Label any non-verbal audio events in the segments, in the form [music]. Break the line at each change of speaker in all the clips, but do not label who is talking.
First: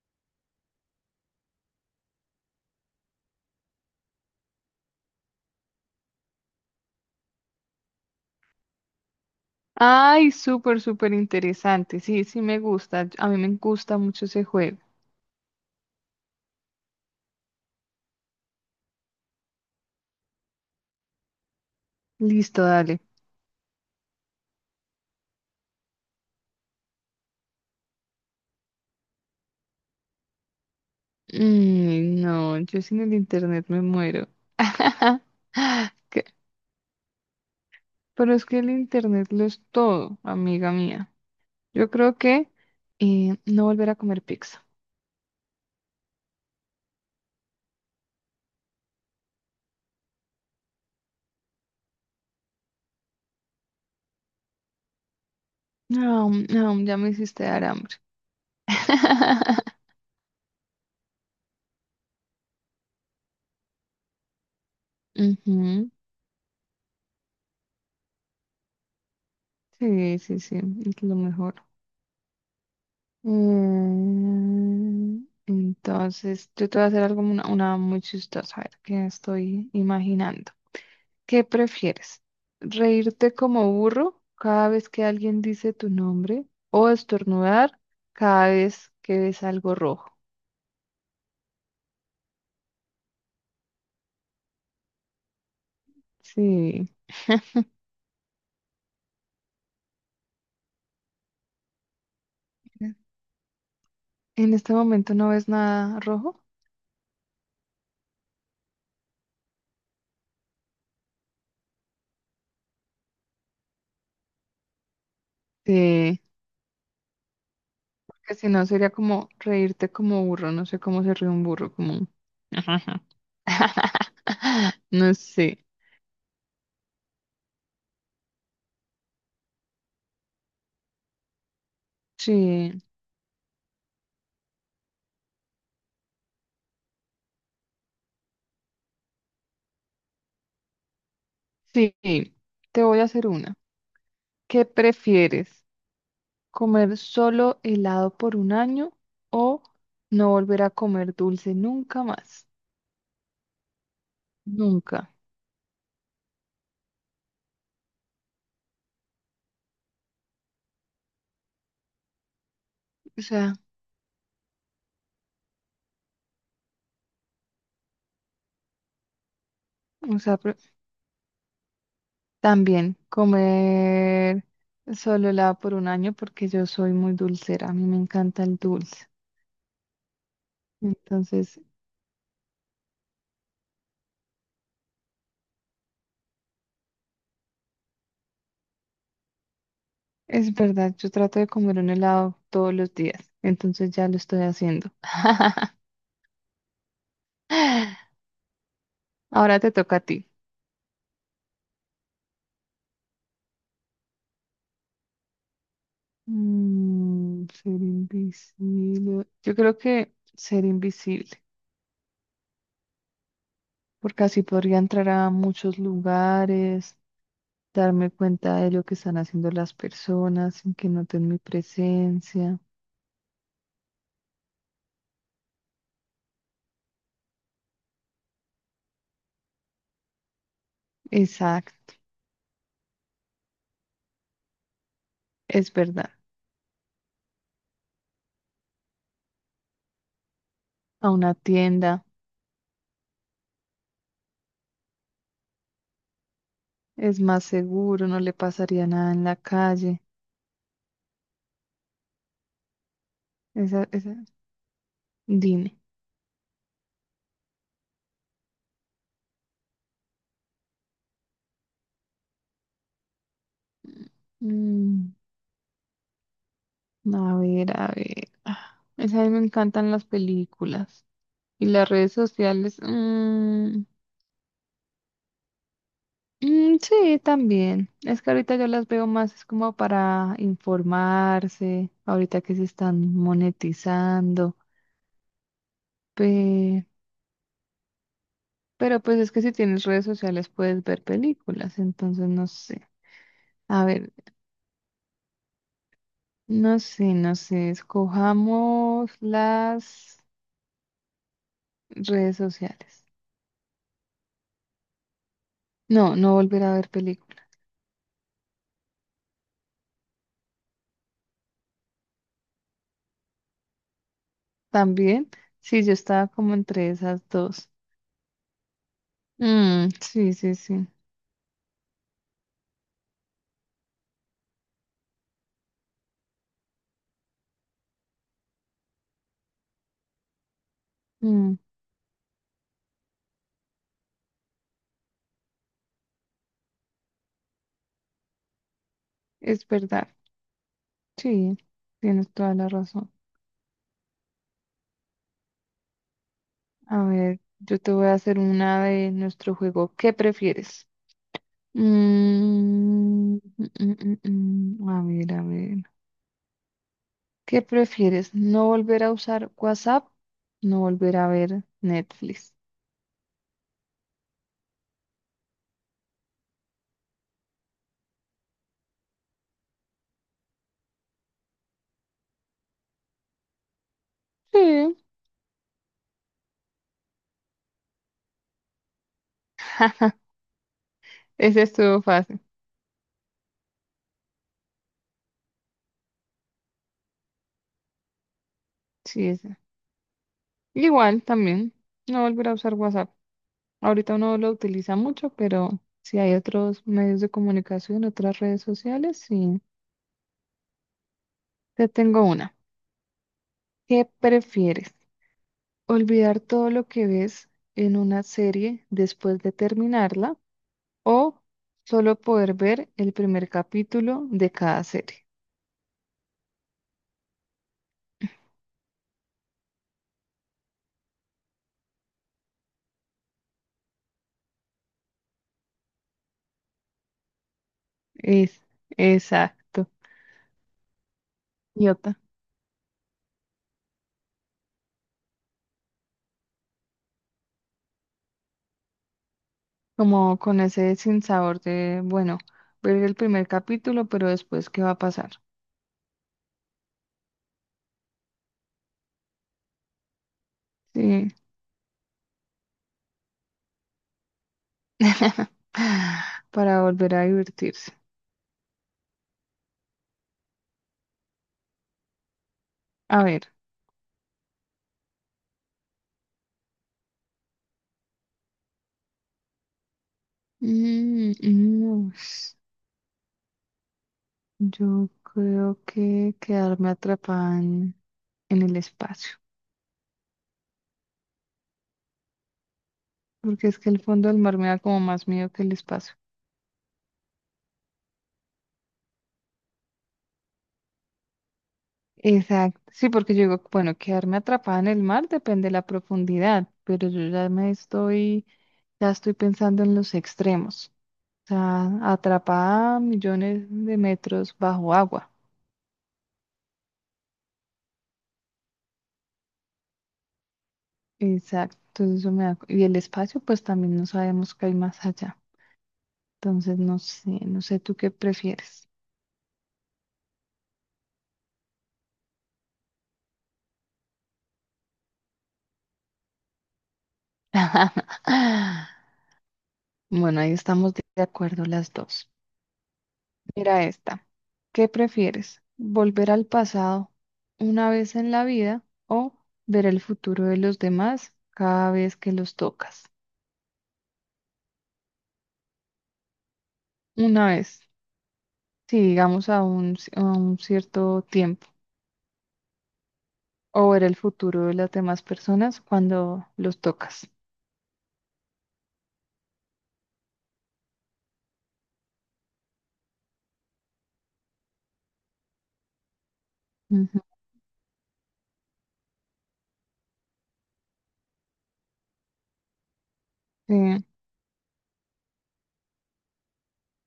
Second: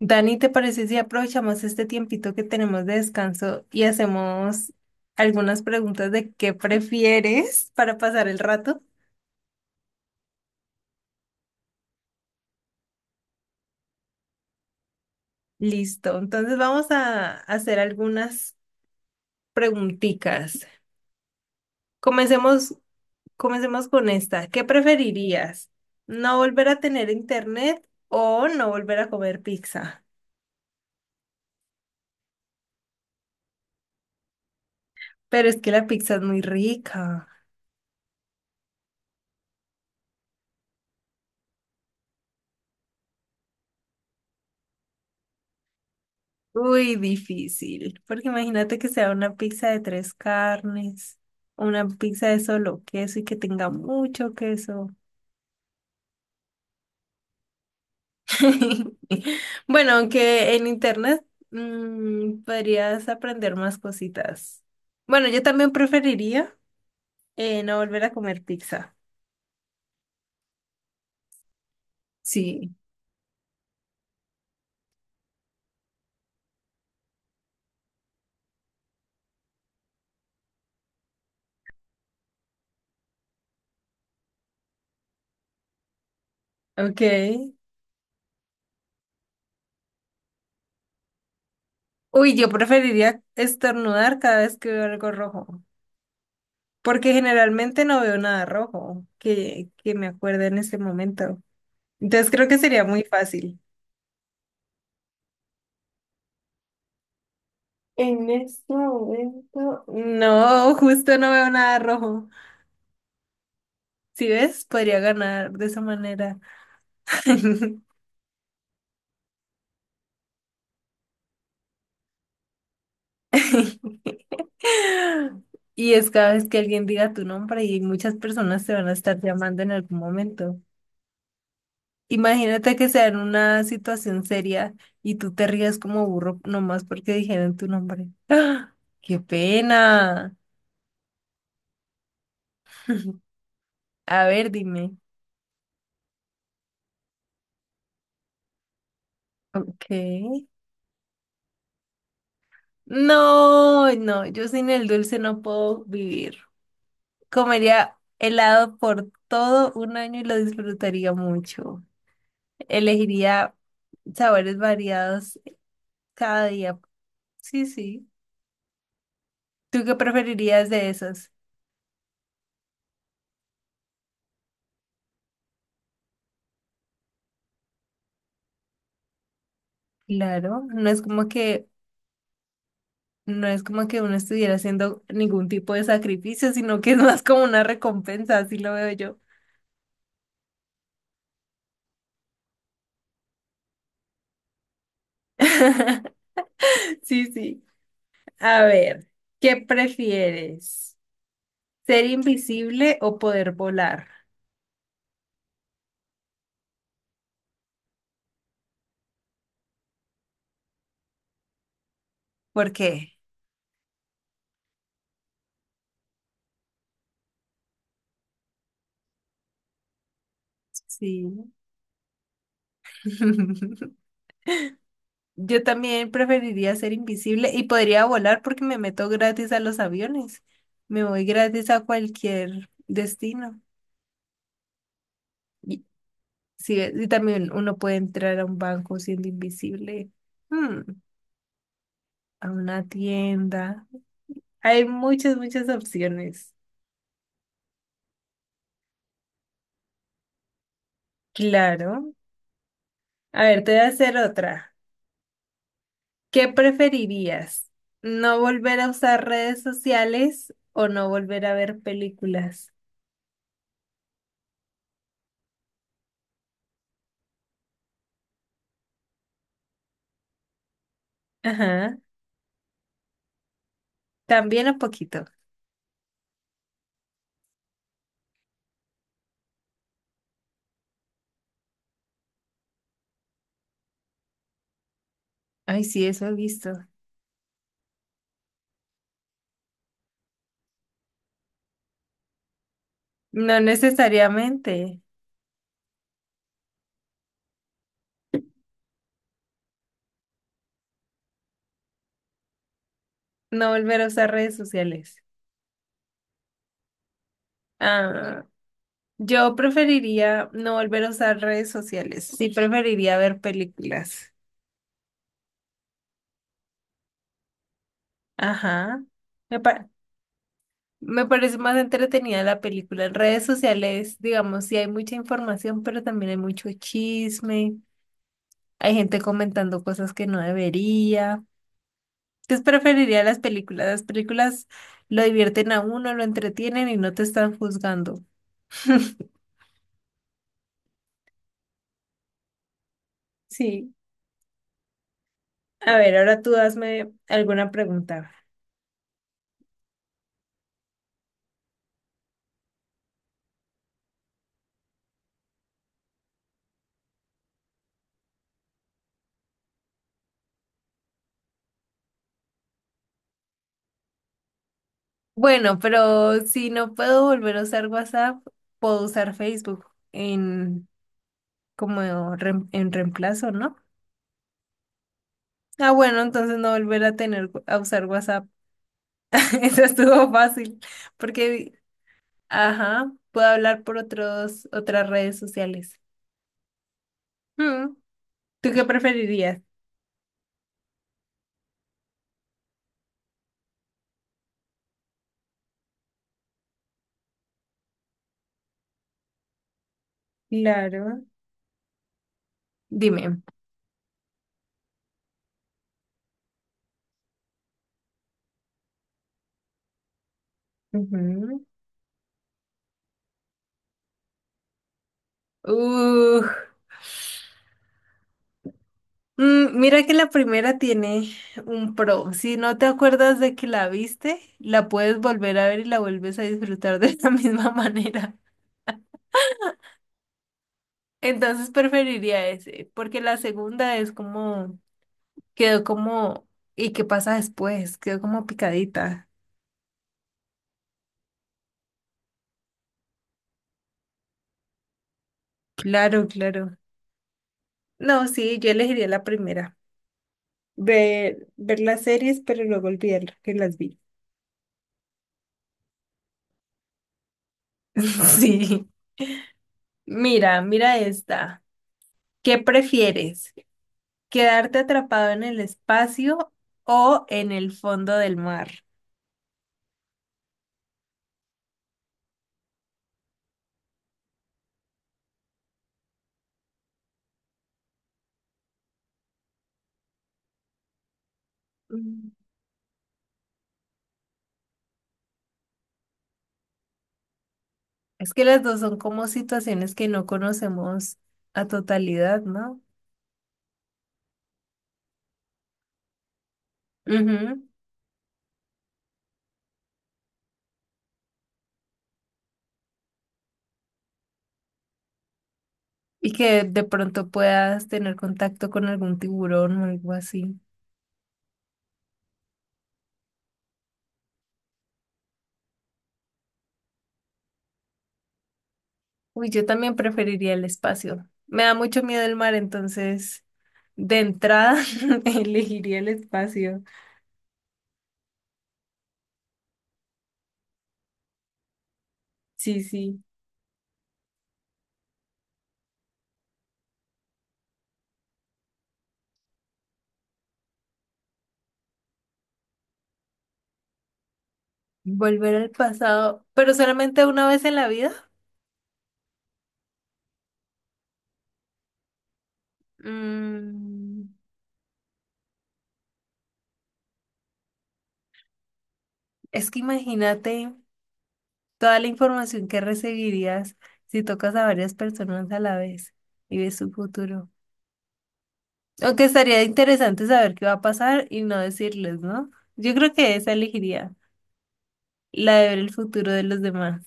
Dani, ¿te parece si aprovechamos este tiempito que tenemos de descanso y hacemos algunas preguntas de qué prefieres para pasar el rato?
Ay, súper, súper interesante. Sí, sí me gusta. A mí me gusta mucho ese juego.
Listo, entonces vamos a hacer algunas preguntitas.
Listo,
Comencemos,
dale.
comencemos con esta. ¿Qué preferirías? ¿No volver a tener internet o no volver a comer pizza?
Mm, no, yo sin el internet me muero. [laughs]
Pero es que la pizza es
Que-
muy rica.
Pero es que el internet lo es todo, amiga mía. Yo creo que no volver a comer pizza.
Uy, difícil, porque imagínate que sea una pizza de tres carnes, una pizza de solo queso y que tenga mucho queso.
No, no, ya me hiciste dar hambre.
[laughs]
[laughs]
Bueno, aunque en internet podrías aprender más cositas. Bueno, yo también
Ujú.
preferiría no volver a comer pizza.
Sí, sí, sí, es lo mejor.
Sí,
Entonces, yo te voy a hacer algo, una muy chistosa, a ver, que estoy imaginando. ¿Qué prefieres? ¿Reírte como burro cada vez que alguien dice tu nombre o
ok.
estornudar cada vez que ves algo rojo?
Uy, yo preferiría estornudar cada vez que veo algo rojo,
Sí.
porque generalmente no veo nada rojo que me acuerde en este momento. Entonces creo que sería muy fácil.
¿En este momento no ves nada rojo?
En este momento, no, justo no veo nada rojo. Si ves, podría ganar de esa
Sí.
manera. [laughs]
Porque si no, sería como reírte como burro. No sé cómo se ríe un burro, como... [laughs] No sé.
Y es cada vez que alguien diga tu nombre y muchas personas te van a estar llamando en algún momento. Imagínate
Sí.
que sea en una situación seria y tú te rías como burro nomás porque dijeron tu nombre. [gasps] ¡Ah! ¡Qué pena!
Sí, te voy a
[laughs]
hacer una.
A ver,
¿Qué
dime.
prefieres? ¿Comer solo helado por un año o
Ok.
no volver a comer dulce nunca más?
No, no, yo sin el
Nunca.
dulce no puedo vivir. Comería helado por todo un año y lo disfrutaría mucho.
O
Elegiría
sea,
sabores variados cada día. Sí, sí. ¿Tú qué
o sea,
preferirías de esos?
también comer solo helado por un año porque yo soy muy dulcera. A mí me encanta el dulce.
Claro, no es como
Entonces,
que no es como que uno estuviera haciendo ningún tipo de sacrificio, sino que es más como una recompensa, así lo veo yo.
es verdad, yo trato de comer un helado todos los días. Entonces ya lo estoy haciendo.
[laughs] Sí, sí.
[gasps] [laughs]
A ver, ¿qué
Ahora te toca a ti.
prefieres? Ser invisible o poder volar.
Mm, ser invisible. Yo creo que ser invisible,
¿Por qué?
porque así podría entrar a muchos lugares, darme cuenta de lo que están haciendo las personas sin que
Sí.
noten mi presencia.
[laughs] Yo también preferiría ser invisible y podría volar porque me meto gratis a los aviones. Me voy gratis a
Exacto,
cualquier destino.
es
Y,
verdad.
sí, y también uno puede entrar a un banco siendo invisible. Hmm,
A una tienda
a una tienda. Hay muchas, muchas opciones.
es más seguro, no le pasaría nada en la calle.
Claro. A ver, te voy a
Esa,
hacer otra.
dime.
¿Qué preferirías? ¿No volver a usar redes sociales o no volver a ver películas?
Mm, a ver, a ver. Ah, esa a mí me encantan las películas. Y las
Ajá,
redes sociales, mm,
también un poquito.
mm, sí, también. Es que ahorita yo las veo más es como para informarse, ahorita que se están monetizando.
Ay, sí, eso he visto.
pe- pero pues es que si tienes redes sociales puedes ver películas, entonces no sé.
No
A ver,
necesariamente.
no sé, no sé, escojamos las redes sociales.
No volver a usar redes sociales.
No, no volver a ver películas.
Ah, yo preferiría no volver a usar redes sociales. Sí, preferiría ver películas.
También, sí, yo estaba como entre esas dos.
Ajá. Me, pa-
Mm, sí, sí, sí.
me parece más entretenida la película. En redes sociales, digamos, sí hay mucha información, pero también hay mucho chisme. Hay gente comentando cosas que no debería.
Mm.
Entonces preferiría las películas. Las películas lo divierten a uno, lo entretienen y no te están juzgando. [laughs]
Es verdad, sí, tienes toda la razón.
Sí. A ver, ahora tú
A
hazme
ver,
alguna
yo te voy a
pregunta.
hacer una de nuestro juego. ¿Qué prefieres? Mm, mm, mm, mm. A ver, a ver. ¿Qué prefieres? ¿No volver a usar WhatsApp? ¿No volver a ver Netflix?
Bueno, pero si no puedo volver a usar WhatsApp, puedo usar Facebook en como en reemplazo, ¿no?
Sí,
Ah, bueno, entonces no volver a tener a usar WhatsApp. [laughs] Eso estuvo
[laughs]
fácil,
ese
porque,
estuvo fácil.
ajá, puedo hablar por otros otras redes sociales. Mm, ¿tú qué
Sí, ese.
preferirías?
Igual también, no volver a usar WhatsApp. Ahorita uno lo utiliza mucho, pero si hay otros medios de comunicación, otras redes sociales, sí.
Claro.
Te tengo una.
Dime.
¿Qué prefieres? ¿Olvidar todo lo que ves en una serie después de terminarla o
Ujú.
solo poder ver el primer capítulo de cada serie?
Uh, mm, mira que la primera tiene un pro. Si no te acuerdas de que la viste, la puedes volver a ver y la vuelves a disfrutar de la [laughs] misma manera.
Es, exacto.
Entonces
Idiota.
preferiría ese, porque la segunda es como, quedó como, ¿y qué pasa después? Quedó como picadita.
Como con ese sinsabor de, bueno, ver el primer capítulo, pero después, ¿qué va a pasar?
Claro, claro. No, sí, yo elegiría la primera.
Sí.
Ver las series, pero luego olvidar que las vi.
[laughs] Para volver a divertirse.
[laughs] Sí. Mira esta. ¿Qué
A ver.
prefieres? ¿Quedarte atrapado en el espacio o en el fondo del mar?
Mm, mm, yo creo que quedarme atrapada en el espacio,
Mm.
porque es que el fondo del mar me da como más miedo que el espacio.
Es que las dos son como situaciones que no conocemos a totalidad, ¿no?
Exacto, sí, porque yo digo, bueno, quedarme atrapada en el mar depende de la profundidad, pero yo ya
Ujú.
me estoy, ya estoy pensando en los extremos, o sea, atrapada a millones de metros bajo agua.
Y que de pronto puedas tener contacto con algún tiburón o algo así.
Exacto, entonces eso me da, y el espacio, pues también no sabemos qué hay más allá. Entonces, no sé, no sé tú qué prefieres.
Uy, yo también preferiría el espacio. Me da mucho miedo el mar, entonces de entrada [laughs] elegiría el espacio.
[laughs] Bueno, ahí estamos de acuerdo las dos.
Sí, sí.
Mira esta. ¿Qué prefieres? ¿Volver al pasado una vez en la vida o ver el futuro de los demás cada vez que los tocas?
Volver al pasado, pero solamente una
Una
vez en
vez,
la vida.
sí, digamos a un, a un cierto tiempo, o ver el
Mm,
futuro de las demás personas cuando los tocas.
es que imagínate toda la información que recibirías si tocas a varias personas a la vez y ves su
Ujú.
futuro. Aunque estaría interesante saber qué va a pasar y no decirles, ¿no? Yo creo que esa
Sí,
elegiría, la de ver el futuro de los demás.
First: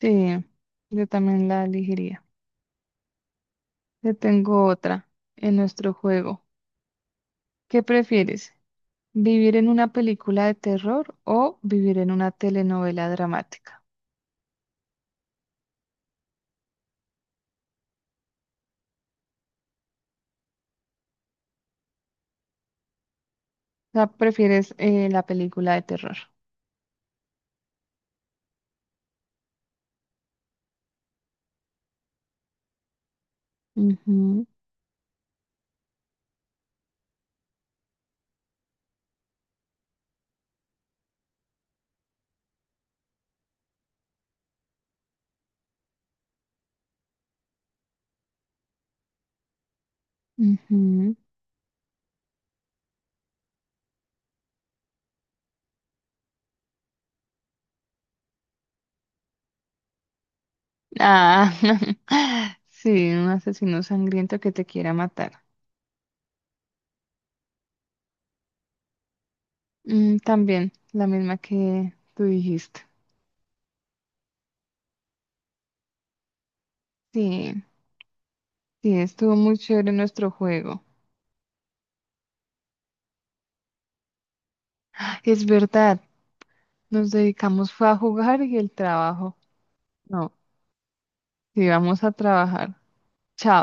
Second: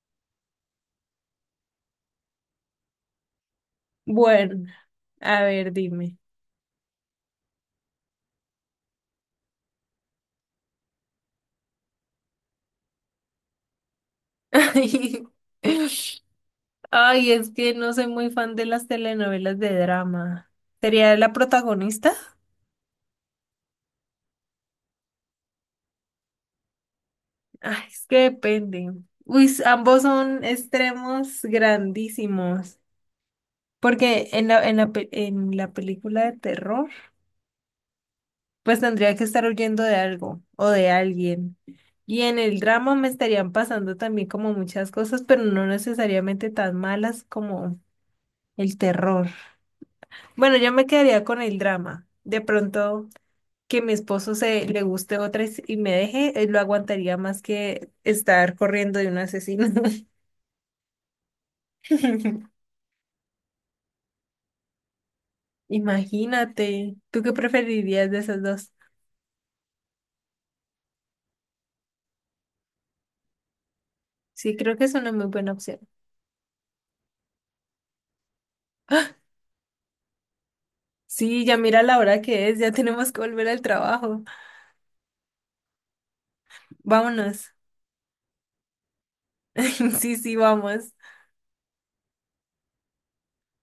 sí, yo también la elegiría. Te
Bueno.
tengo otra
A
en
ver,
nuestro
dime.
juego. ¿Qué prefieres? ¿Vivir en una película de terror o vivir en una telenovela dramática?
[laughs] Ay, es que no soy muy fan de las telenovelas de drama. ¿Sería la protagonista?
O sea, prefieres la película de terror.
Ay, es que depende. Uy, s- ambos son extremos grandísimos. Porque
Ujú,
en la película de terror, pues tendría que estar huyendo de algo o de alguien. Y en el drama me estarían pasando también como muchas cosas, pero no necesariamente tan malas como el terror. Bueno, yo me
ujú.
quedaría con el drama. De pronto que mi esposo se le guste otra y y me deje, lo aguantaría más que estar corriendo de un asesino.
Ah,
[laughs]
[laughs] sí, un asesino sangriento que te quiera matar.
Imagínate, ¿tú qué preferirías de esas dos?
Mm, también, la misma que tú dijiste.
Sí, creo que es una muy buena opción.
Sí, sí, estuvo muy chévere nuestro juego.
Sí, ya mira la hora que es, ya tenemos que volver al trabajo.
Es verdad, nos
Vámonos.
dedicamos fue a jugar y el trabajo.
[laughs] Sí,
No,
sí, vamos.
sí, vamos a trabajar. Chao.